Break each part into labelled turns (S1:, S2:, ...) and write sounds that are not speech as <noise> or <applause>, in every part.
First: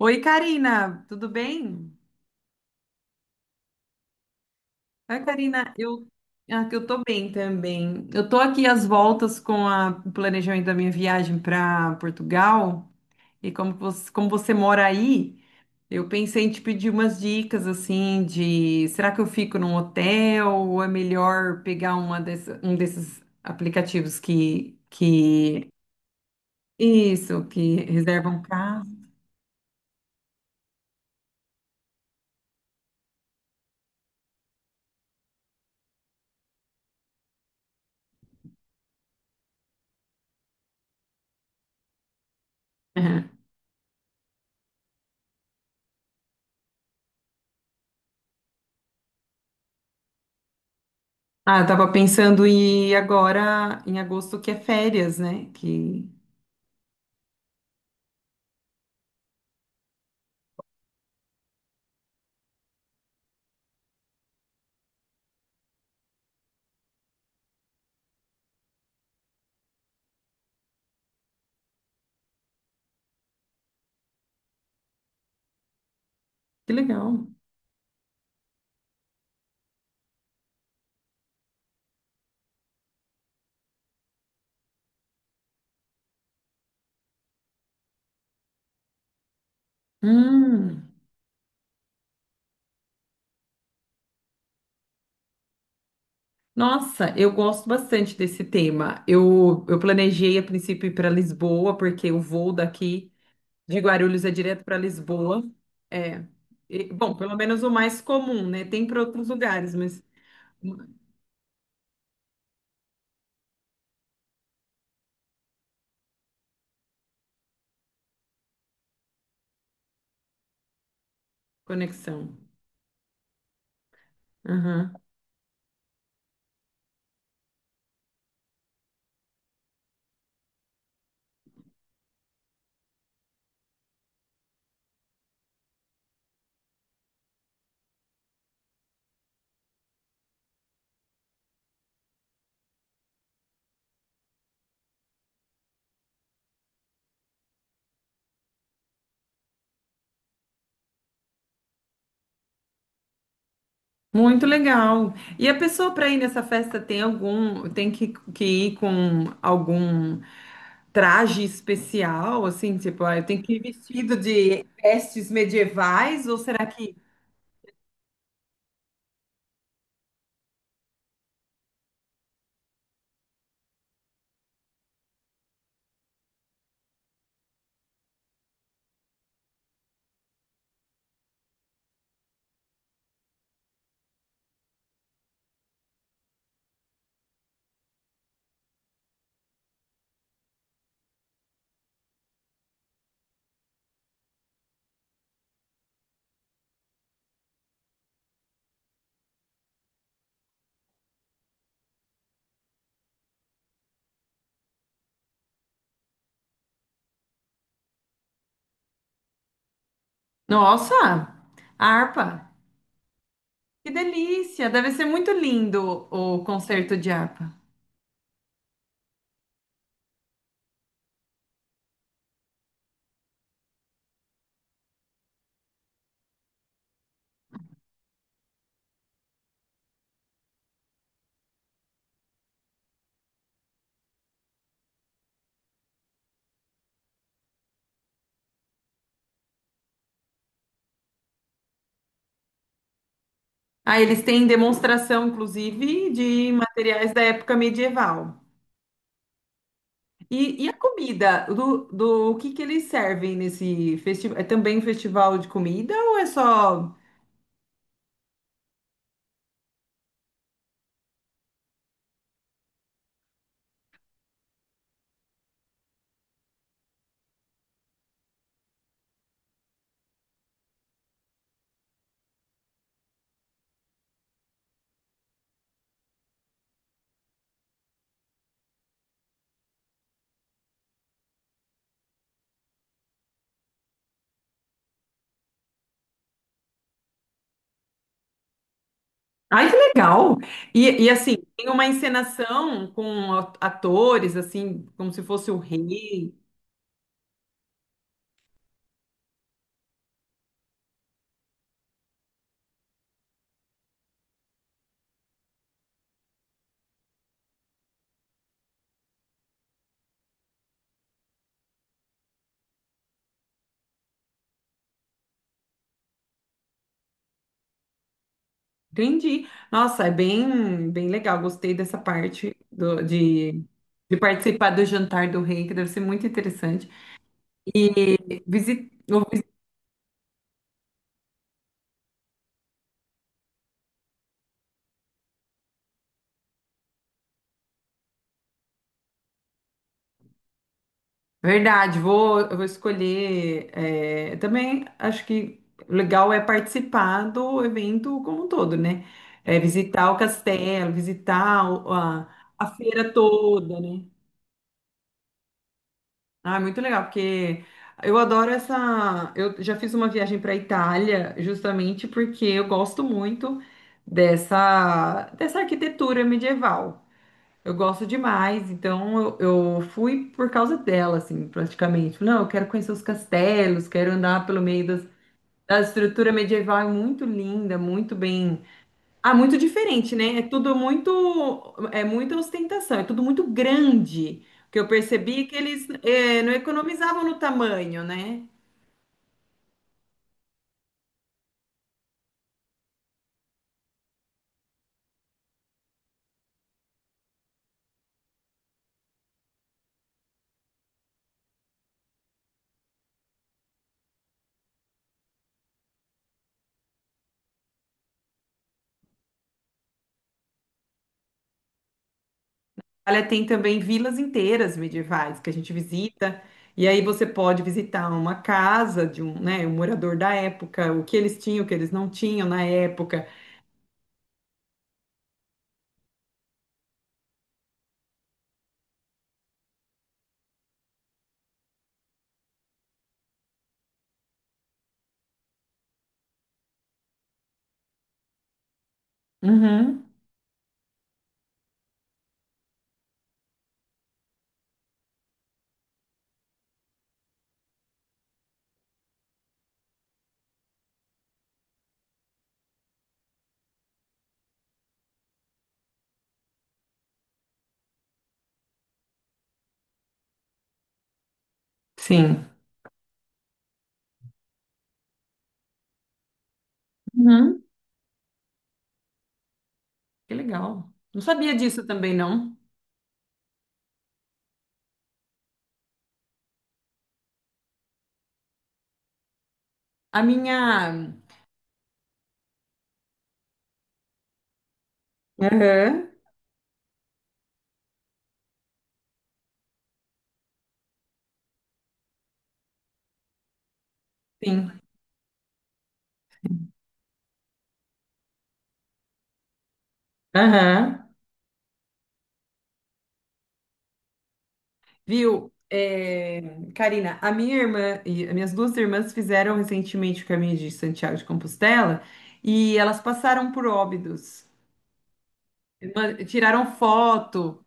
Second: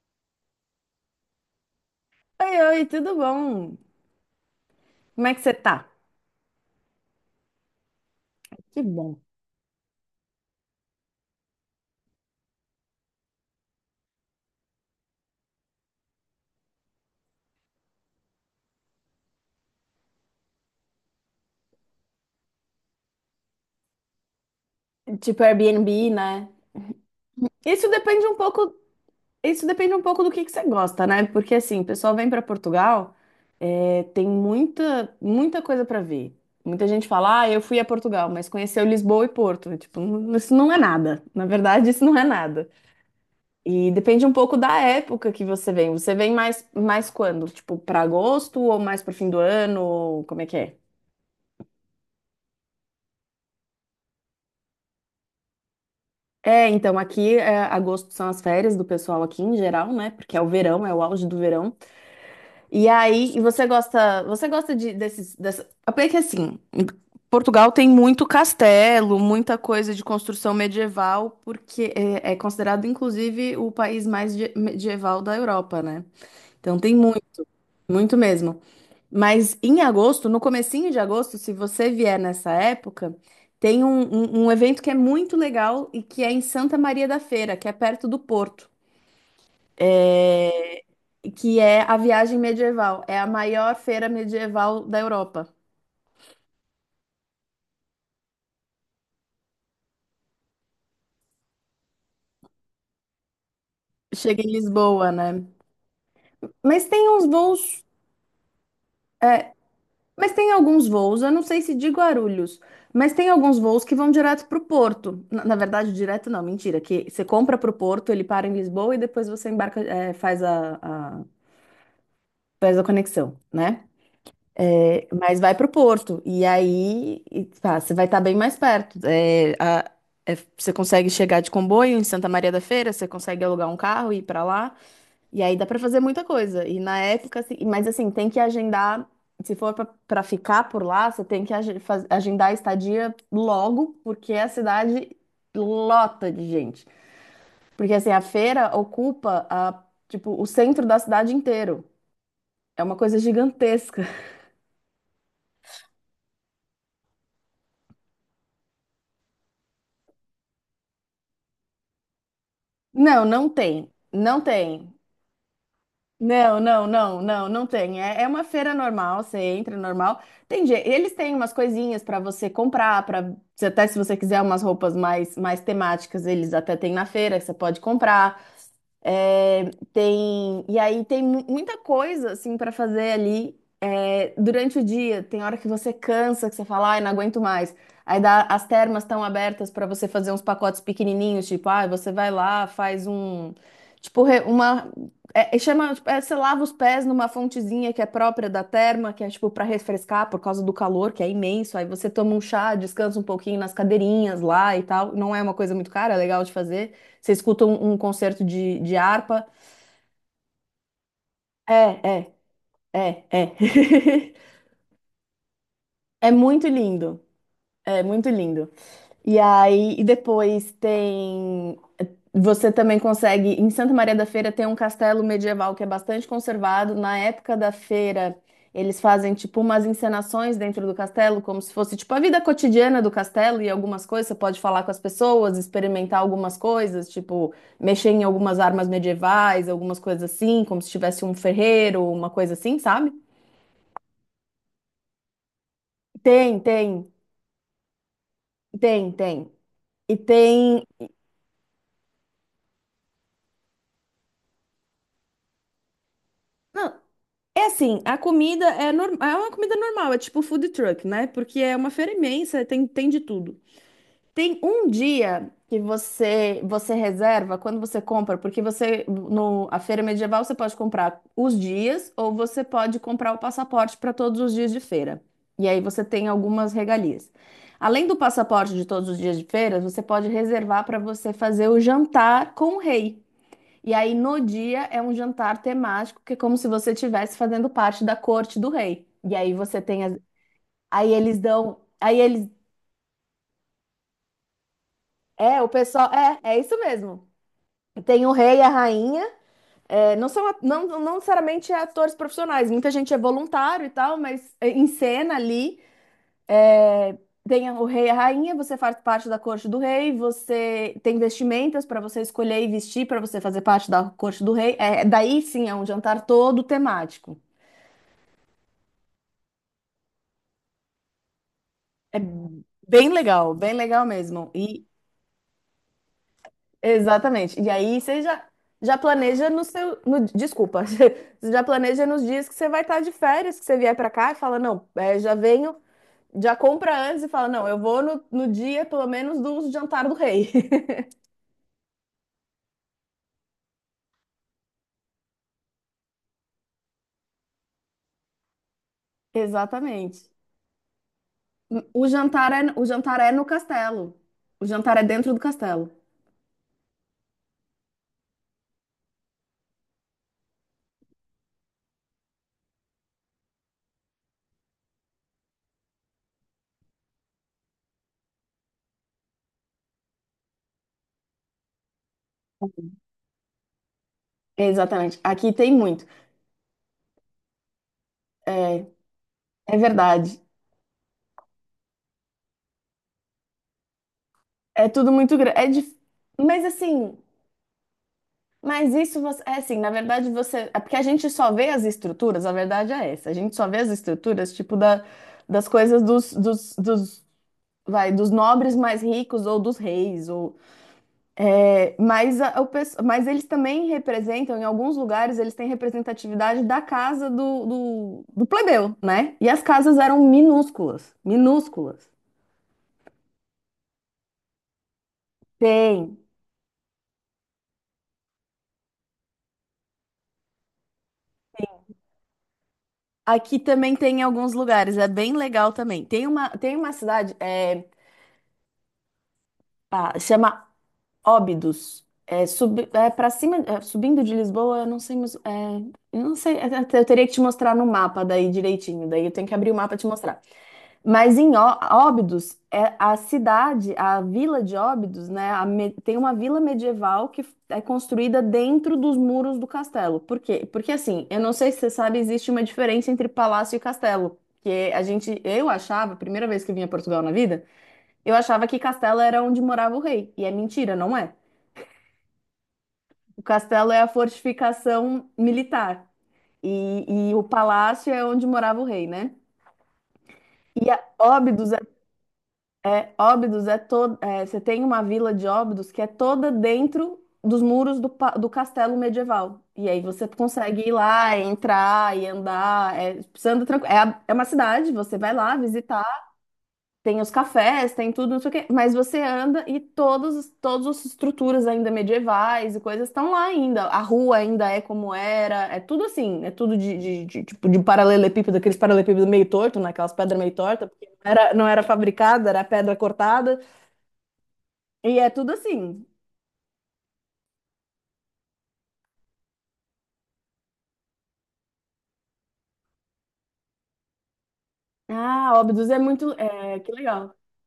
S1: Oi, Karina, tudo bem?
S2: Oi, oi, tudo bom?
S1: Oi,
S2: Como é que você
S1: Karina,
S2: tá?
S1: que eu tô bem também. Eu tô aqui
S2: Que
S1: às
S2: bom.
S1: voltas com o planejamento da minha viagem para Portugal e como você mora aí, eu pensei em te pedir umas dicas assim de será que eu fico num hotel ou é melhor pegar uma um desses aplicativos
S2: Tipo
S1: que
S2: Airbnb, né?
S1: isso, que
S2: Isso depende um
S1: reservam
S2: pouco,
S1: casa?
S2: isso depende um pouco do que você gosta, né? Porque assim, o pessoal vem para Portugal, tem muita, muita coisa para ver. Muita gente fala, ah, eu fui a Portugal, mas conheceu Lisboa e Porto. Tipo, isso não é nada. Na verdade, isso não é nada.
S1: <laughs>
S2: E depende um pouco da época que você vem. Você vem mais quando? Tipo, para agosto ou mais para fim do ano? Ou como é que é?
S1: Ah, eu tava pensando em ir agora em agosto que é férias, né?
S2: É, então aqui agosto são as férias do pessoal aqui em geral, né? Porque é o verão, é o auge do verão. E aí, e você gosta dessa... Porque que assim, Portugal tem muito castelo, muita coisa de construção medieval, porque é, é considerado inclusive o país medieval da Europa, né?
S1: Que
S2: Então tem
S1: legal.
S2: muito, muito mesmo. Mas em agosto, no comecinho de agosto, se você vier nessa época, tem um evento que é muito legal e que é em Santa Maria da Feira, que é perto do Porto. É,
S1: Hum.
S2: que é a viagem medieval. É a maior feira medieval da Europa.
S1: Nossa, eu gosto bastante desse tema. Eu planejei a princípio ir para Lisboa, porque o voo daqui de Guarulhos é
S2: Chega em
S1: direto para
S2: Lisboa,
S1: Lisboa.
S2: né?
S1: É. E,
S2: Mas tem
S1: bom,
S2: uns
S1: pelo menos o
S2: voos.
S1: mais comum, né? Tem para outros lugares, mas
S2: Mas tem
S1: hum,
S2: alguns voos, eu não sei se de Guarulhos, mas tem alguns voos que vão direto para o Porto. Na, na verdade, direto não, mentira, que você compra para o Porto, ele para em Lisboa e depois você embarca, é,
S1: conexão.
S2: faz a conexão, né? É, mas vai para o Porto e aí e, pá, você vai estar bem mais perto. É, você consegue chegar de comboio em Santa Maria da Feira, você consegue alugar um carro e ir para lá. E aí dá pra fazer muita coisa. E na época, assim, mas assim, tem que agendar. Se for pra ficar por lá, você tem que agendar a estadia logo, porque a cidade lota de gente. Porque assim, a feira ocupa a, tipo, o centro da cidade inteiro. É uma coisa gigantesca. <laughs>
S1: Muito legal. E a pessoa para ir nessa festa tem algum, tem que ir com algum traje especial, assim, tipo, ah,
S2: Não,
S1: eu tenho
S2: não
S1: que ir
S2: tem.
S1: vestido
S2: Não
S1: de
S2: tem.
S1: vestes medievais, ou
S2: Não,
S1: será
S2: não,
S1: que...
S2: não, não, não tem. É, é uma feira normal, você entra normal. Tem, eles têm umas coisinhas para você comprar, para até se você quiser umas roupas mais, mais temáticas, eles até têm na feira que você pode comprar. É, tem e aí tem muita coisa assim para fazer ali. Durante o dia, tem hora que você cansa, que você fala, ai, não aguento mais. As termas estão abertas para você fazer uns pacotes pequenininhos, tipo, ai, você vai lá, faz um. Tipo, uma. Chama, tipo, é, você lava os pés numa fontezinha que é própria da terma, que é tipo para refrescar por causa do calor, que é imenso. Aí você toma um chá, descansa um pouquinho nas cadeirinhas lá e tal. Não é uma coisa muito cara, é legal de fazer. Você escuta um concerto de harpa.
S1: Nossa,
S2: É, é,
S1: harpa!
S2: é, é.
S1: Que
S2: <laughs>
S1: delícia! Deve ser muito lindo
S2: É
S1: o
S2: muito
S1: concerto de
S2: lindo.
S1: harpa.
S2: É muito lindo. E aí, e depois tem. Você também consegue. Em Santa Maria da Feira tem um castelo medieval que é bastante conservado. Na época da feira, eles fazem tipo umas encenações dentro do castelo, como se fosse tipo a vida cotidiana do castelo e algumas coisas. Você pode falar com as pessoas, experimentar algumas coisas, tipo mexer em algumas armas medievais, algumas coisas assim, como se tivesse um ferreiro, uma coisa assim, sabe?
S1: Ah, eles têm demonstração, inclusive, de
S2: Tem, tem,
S1: materiais da época medieval.
S2: tem, tem. E
S1: E a
S2: tem.
S1: comida, do o que que eles servem nesse festival? É também um festival de comida ou é
S2: Não,
S1: só...
S2: é assim, a comida é, é uma comida normal, é tipo food truck, né? Porque é uma feira imensa, tem, tem de tudo. Tem um dia que você reserva quando você compra, porque você no a feira medieval você pode comprar os dias ou você pode comprar o passaporte para todos os dias de feira. E aí você tem algumas regalias. Além do passaporte de todos os dias de feira, você pode reservar para você fazer o jantar com o rei. E aí, no dia, é um jantar temático que é como se você estivesse fazendo parte da corte do rei. E aí
S1: Ai, que
S2: você tem as...
S1: legal! E
S2: Aí
S1: assim,
S2: eles
S1: tem
S2: dão.
S1: uma
S2: Aí eles.
S1: encenação com atores, assim, como se fosse o
S2: É, o pessoal.
S1: rei.
S2: É, é isso mesmo. Tem o rei e a rainha. É, não são, não, não necessariamente é atores profissionais. Muita gente é voluntário e tal, mas é, em cena ali. É, tem o rei e a rainha, você faz parte da corte do rei, você tem vestimentas para você escolher e vestir para você fazer parte da corte do rei. É, daí sim é um jantar todo temático.
S1: Entendi. Nossa, é bem, bem legal. Gostei dessa
S2: É
S1: parte
S2: bem legal
S1: de
S2: mesmo.
S1: participar do
S2: E
S1: jantar do rei, que deve ser muito interessante.
S2: exatamente. E aí
S1: E visit,
S2: já planeja no seu, no, desculpa, <laughs> você já planeja nos dias que você vai estar de férias, que você vier para cá e fala, não, é, já venho, já compra antes e fala, não, eu vou no dia pelo menos do jantar do rei. <laughs>
S1: Verdade, eu vou escolher. É, também acho que legal é participar do evento como um todo, né? É, visitar o
S2: Exatamente.
S1: castelo, visitar a
S2: O
S1: feira
S2: jantar é no
S1: toda, né?
S2: castelo. O jantar é dentro do castelo.
S1: Ah, é muito legal, porque eu adoro essa. Eu já fiz uma viagem para a Itália justamente porque eu gosto muito dessa arquitetura medieval. Eu gosto demais, então eu fui por causa dela, assim, praticamente. Falei, não, eu quero conhecer os castelos, quero andar pelo meio das,
S2: Exatamente. Aqui tem
S1: da
S2: muito.
S1: estrutura medieval, é muito linda, muito bem.
S2: É,
S1: Ah, muito
S2: é
S1: diferente, né?
S2: verdade.
S1: É tudo muito, é muita ostentação, é tudo muito grande. O que eu
S2: É tudo muito
S1: percebi é que
S2: grande.
S1: eles não
S2: Mas assim,
S1: economizavam no tamanho, né?
S2: mas isso você, é assim, na verdade você, é porque a gente só vê as estruturas, a verdade é essa, a gente só vê as estruturas, tipo, das coisas dos, dos, dos, vai, dos nobres mais ricos ou dos reis, ou, é, mas, mas eles também representam, em alguns lugares, eles têm representatividade da casa do plebeu, né? E as casas eram minúsculas, minúsculas.
S1: Itália tem também vilas inteiras medievais que a gente
S2: Tem.
S1: visita, e aí você pode visitar uma casa de um, né, um morador da época, o que eles tinham, o que eles não tinham na época.
S2: Aqui também tem em alguns lugares, é bem legal também. Tem uma cidade, é, ah, chama Óbidos. É, é para cima, é, subindo de Lisboa, eu não sei, mas, é, eu não sei, é, é, eu teria que te mostrar no mapa daí direitinho, daí eu tenho que abrir o mapa e te
S1: Uhum,
S2: mostrar. Mas em Óbidos, é a cidade, a vila de Óbidos, né, tem uma vila medieval que é construída dentro dos muros do castelo. Por quê? Porque assim, eu não sei se você sabe, existe uma diferença entre palácio e castelo. Que a gente, eu achava, primeira vez que eu vim a Portugal na vida, eu achava que castelo era onde morava o rei. E é mentira, não é?
S1: sim.
S2: O castelo é a fortificação militar e o
S1: Uhum,
S2: palácio é onde morava o rei, né?
S1: que
S2: E
S1: legal.
S2: a
S1: Não sabia
S2: Óbidos é,
S1: disso também, não.
S2: é Óbidos é toda, você tem uma vila de Óbidos que é toda dentro dos muros do castelo medieval. E aí
S1: A
S2: você
S1: minha.
S2: consegue ir lá, entrar e andar, é, você anda tranquilo. É, é uma cidade, você vai lá
S1: Aham,
S2: visitar. Tem os cafés, tem tudo, não sei o quê, mas você anda e todos, todas as estruturas ainda medievais e coisas estão lá ainda. A rua ainda
S1: sim.
S2: é como era, é tudo assim, é tudo tipo, de paralelepípedo, aqueles paralelepípedos meio torto, né? Aquelas pedras meio tortas,
S1: Aham.
S2: porque não era, não era fabricada, era pedra cortada, e é
S1: Viu?
S2: tudo assim.
S1: É, Karina, a minha irmã e as minhas duas irmãs fizeram recentemente o caminho de Santiago de Compostela e elas passaram por Óbidos.
S2: Ah, Óbidos é
S1: Ma-
S2: muito,
S1: Tiraram
S2: é, que legal.
S1: foto,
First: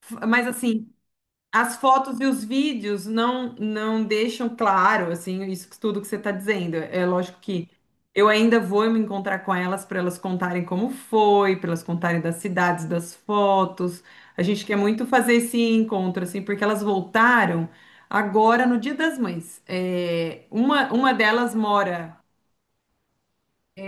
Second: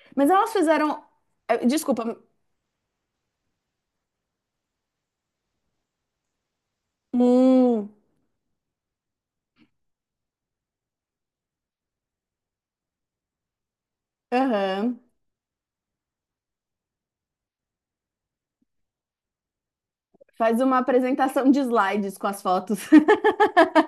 S1: f-
S2: Mas
S1: mas
S2: elas
S1: assim,
S2: fizeram, é,
S1: as
S2: desculpa,
S1: fotos e os vídeos não não deixam claro, assim, isso tudo que você está dizendo. É lógico que
S2: hum,
S1: eu ainda vou me encontrar com elas para elas contarem como foi, para elas contarem das cidades, das fotos. A gente quer
S2: aham.
S1: muito fazer esse encontro, assim, porque elas voltaram agora no Dia das Mães. É,
S2: Faz uma
S1: uma
S2: apresentação
S1: delas
S2: de slides
S1: mora
S2: com as fotos.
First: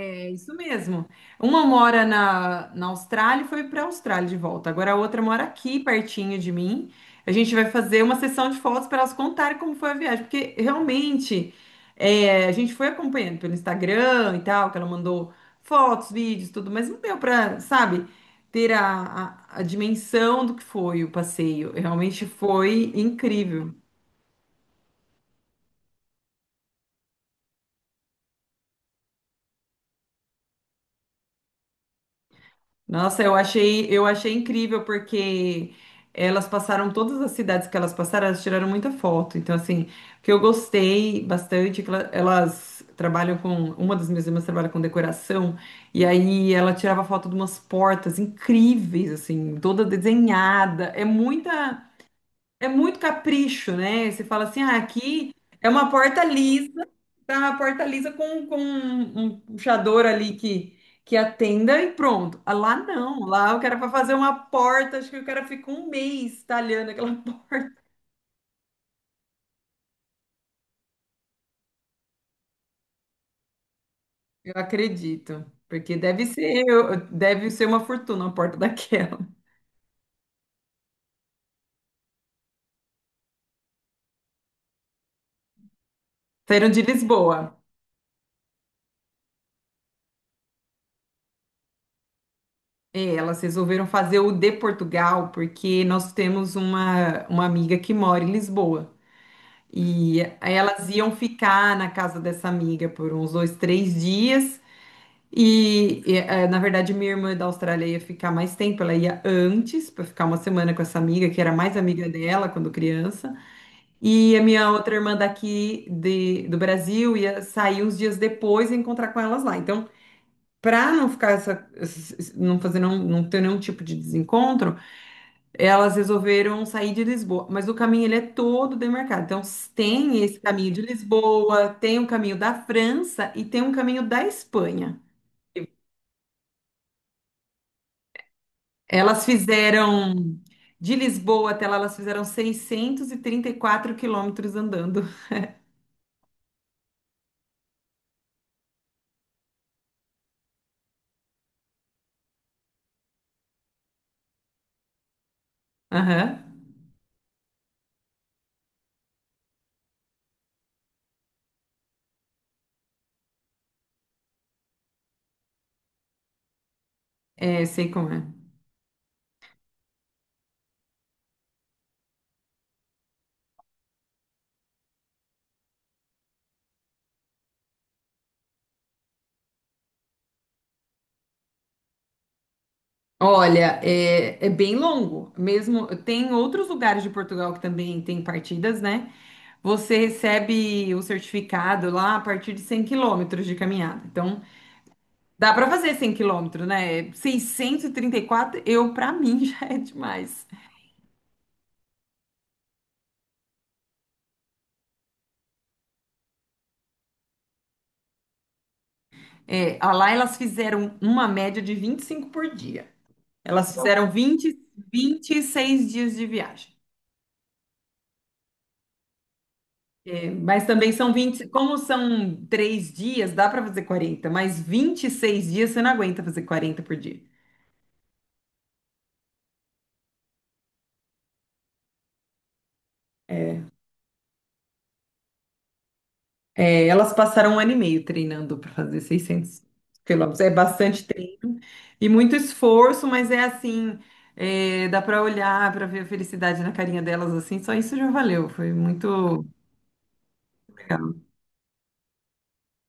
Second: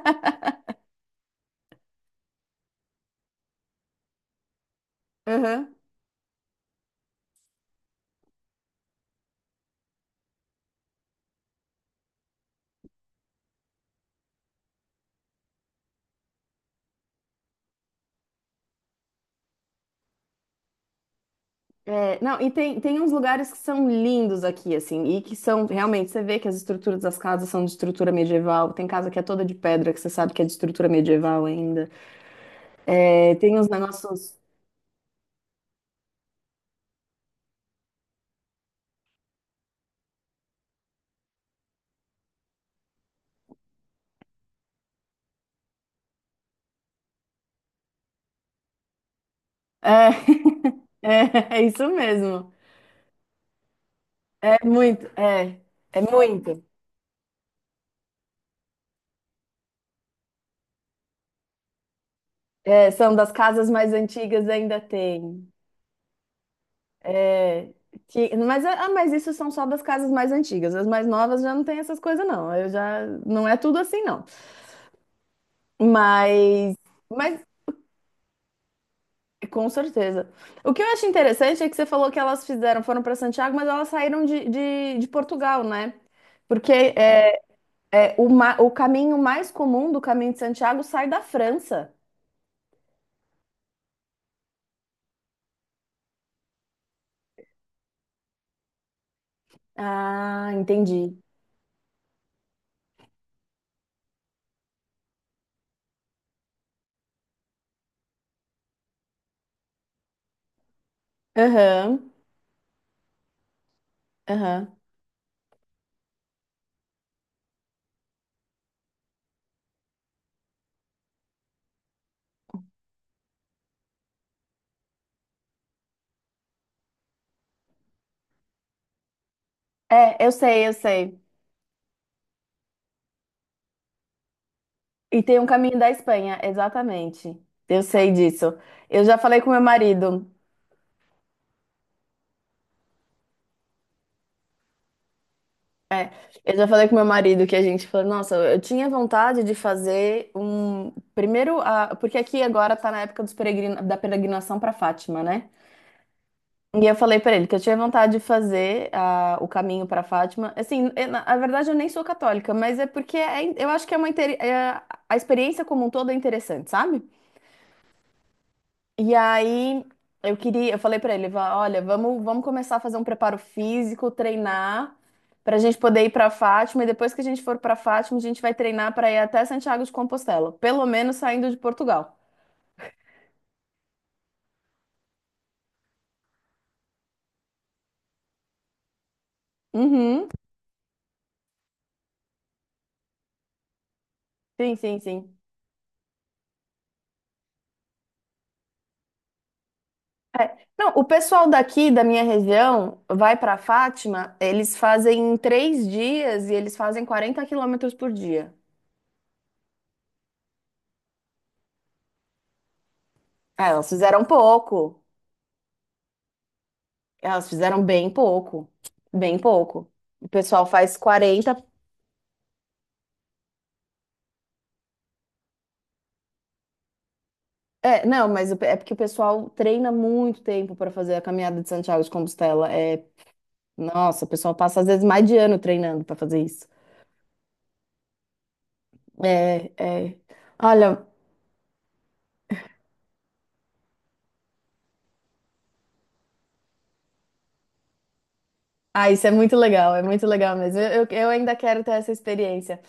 S1: é isso mesmo. Uma mora na Austrália e foi para a Austrália de volta. Agora a outra
S2: <laughs>
S1: mora
S2: Aham.
S1: aqui, pertinho de mim. A gente vai fazer uma sessão de fotos para elas contarem como foi a viagem, porque realmente é, a gente foi acompanhando pelo Instagram e tal, que ela mandou fotos, vídeos, tudo, mas não deu para, sabe, ter a dimensão do que foi o passeio.
S2: É,
S1: Realmente
S2: não, e tem,
S1: foi
S2: tem uns lugares que
S1: incrível.
S2: são lindos aqui, assim, e que são realmente, você vê que as estruturas das casas são de estrutura medieval, tem casa que é toda de pedra, que você sabe que é de estrutura medieval ainda.
S1: Nossa,
S2: É, tem uns
S1: eu achei
S2: negócios.
S1: incrível porque elas passaram todas as cidades que elas passaram, elas tiraram muita foto. Então, assim, o que eu gostei bastante é que elas trabalham com, uma das minhas irmãs trabalha com decoração, e aí ela tirava foto de umas portas incríveis, assim, toda
S2: É,
S1: desenhada. É
S2: <laughs> é, é
S1: muita
S2: isso mesmo.
S1: é muito capricho, né? Você fala
S2: É
S1: assim, ah,
S2: muito,
S1: aqui
S2: é,
S1: é uma
S2: é
S1: porta
S2: muito.
S1: lisa, tá uma porta lisa com um puxador ali que atenda e pronto. Ah, lá
S2: É, são
S1: não,
S2: das
S1: lá o
S2: casas
S1: cara para
S2: mais
S1: fazer uma
S2: antigas ainda
S1: porta, acho que o cara
S2: tem.
S1: fica um mês talhando aquela <laughs>
S2: É,
S1: porta.
S2: Mas, ah, mas isso são só das casas mais antigas. As mais novas já não tem essas coisas, não. Eu já, não é tudo assim, não.
S1: Eu acredito, porque
S2: Mas, mas
S1: deve ser uma fortuna a porta daquela.
S2: com certeza. O que eu acho interessante é que você falou que elas fizeram, foram para Santiago, mas elas saíram de Portugal, né?
S1: Saíram
S2: Porque
S1: de Lisboa.
S2: é, o caminho mais comum do caminho de Santiago sai da França.
S1: É, elas resolveram fazer o de Portugal, porque nós temos uma amiga que mora em Lisboa. E
S2: Ah,
S1: aí elas iam
S2: entendi.
S1: ficar na casa dessa amiga por uns dois, três dias. Na verdade, minha irmã da Austrália ia ficar mais tempo. Ela ia antes para ficar uma semana com essa amiga, que era mais
S2: Aham,
S1: amiga dela quando criança. E a minha
S2: aham.
S1: outra irmã daqui do Brasil ia sair uns dias depois e encontrar com elas lá. Então, para não ficar essa, não fazer não, não ter nenhum tipo de desencontro, elas resolveram sair de Lisboa, mas o caminho ele é todo demarcado. Então, s- tem
S2: É, eu
S1: esse
S2: sei,
S1: caminho
S2: eu
S1: de
S2: sei.
S1: Lisboa, tem o caminho da França e tem um caminho da Espanha.
S2: E tem um caminho da Espanha, exatamente. Eu sei disso. Eu já
S1: Elas
S2: falei com meu marido.
S1: fizeram de Lisboa até lá, elas fizeram 634 quilômetros andando. <laughs>
S2: É, eu já falei com meu marido que a gente falou, nossa, eu tinha vontade de fazer um. Primeiro, a... porque aqui agora tá na época dos peregrina... da peregrinação pra Fátima, né?
S1: Aham.
S2: E eu falei pra ele que eu tinha vontade de fazer a... o caminho pra Fátima. Assim, eu, na na verdade eu nem sou católica, mas é porque eu acho que é uma. A experiência como um todo é interessante, sabe?
S1: É, sei como é.
S2: E aí eu queria, eu falei pra ele, olha, vamos, vamos começar a fazer um preparo físico, treinar pra gente poder ir pra Fátima e depois que a gente for pra Fátima, a gente vai treinar pra ir até Santiago de Compostela, pelo menos saindo de Portugal.
S1: Olha, é, é bem longo. Mesmo tem outros lugares de Portugal que também tem partidas, né? Você
S2: Uhum.
S1: recebe o certificado lá a partir de 100 quilômetros de caminhada. Então,
S2: Sim, sim, sim.
S1: dá pra fazer 100 quilômetros, né? Seiscentos e trinta e quatro, eu, pra mim, <laughs> já é demais.
S2: É, não, o pessoal daqui da minha região vai pra Fátima, eles fazem 3 dias e eles fazem 40 quilômetros por dia.
S1: É, a lá elas fizeram uma média de 25 por dia.
S2: Ah,
S1: Elas
S2: elas
S1: fizeram
S2: fizeram pouco.
S1: 26 dias de viagem.
S2: Elas fizeram bem pouco. Bem pouco. O
S1: É, mas
S2: pessoal
S1: também
S2: faz
S1: são 20,
S2: 40.
S1: como são três dias, dá pra fazer 40. Mas 26 dias você não aguenta fazer 40 por dia.
S2: É, não, mas o é porque o pessoal treina muito tempo para fazer a caminhada de Santiago de Compostela. É, nossa, o pessoal passa às vezes mais de ano treinando para fazer isso.
S1: É, elas passaram um ano e meio treinando pra fazer 600
S2: É, é.
S1: quilômetros. É
S2: Olha,
S1: bastante e muito esforço, mas é assim, é, dá pra olhar, pra ver a felicidade na carinha delas assim, só isso já valeu, foi
S2: ah, isso
S1: muito
S2: é muito legal mesmo.
S1: legal.
S2: Eu ainda quero ter essa experiência.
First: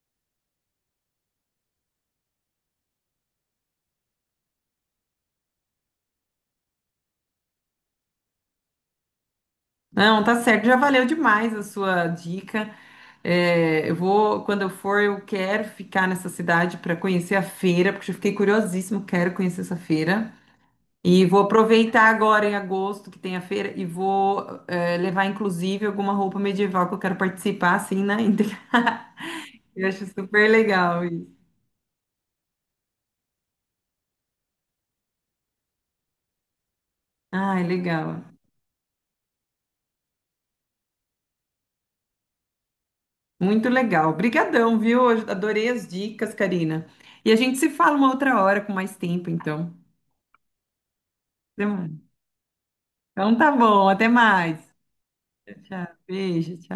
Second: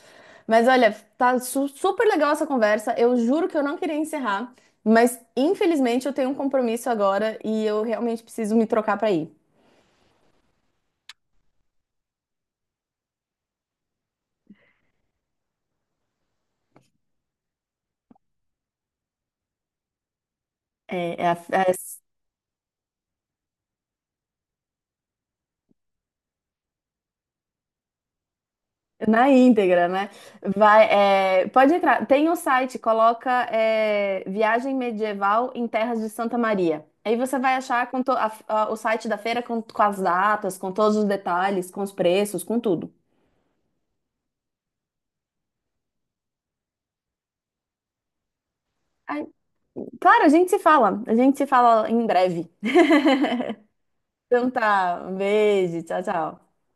S2: Mas olha, super legal essa conversa. Eu juro que eu não queria encerrar, mas infelizmente eu tenho um compromisso agora e eu realmente preciso me trocar para ir.
S1: Não, tá certo, já valeu demais a sua dica. É, eu vou, quando eu for, eu quero ficar nessa cidade para conhecer a feira, porque eu fiquei curiosíssimo, quero conhecer essa feira.
S2: É,
S1: E
S2: é a-
S1: vou
S2: é
S1: aproveitar agora em agosto que tem a feira e vou levar inclusive alguma roupa medieval que eu quero participar assim na íntegra.
S2: Na
S1: <laughs> Eu
S2: íntegra,
S1: acho
S2: né?
S1: super
S2: Vai,
S1: legal isso.
S2: é, pode entrar. Tem o site, coloca é, Viagem Medieval em Terras de Santa Maria. Aí você vai
S1: Ai,
S2: achar com to-
S1: legal.
S2: a- o site da feira com as datas, com todos os detalhes, com os preços, com tudo.
S1: Muito legal. Obrigadão, viu? Eu adorei as dicas, Karina. E a gente se fala uma outra hora com mais
S2: Aí,
S1: tempo, então.
S2: claro, a gente se fala. A gente se
S1: Até
S2: fala em
S1: mais.
S2: breve.
S1: Então tá bom, até
S2: Então
S1: mais.
S2: tá, um
S1: Tchau,
S2: beijo,
S1: tchau.
S2: tchau, tchau.
S1: Beijo, tchau.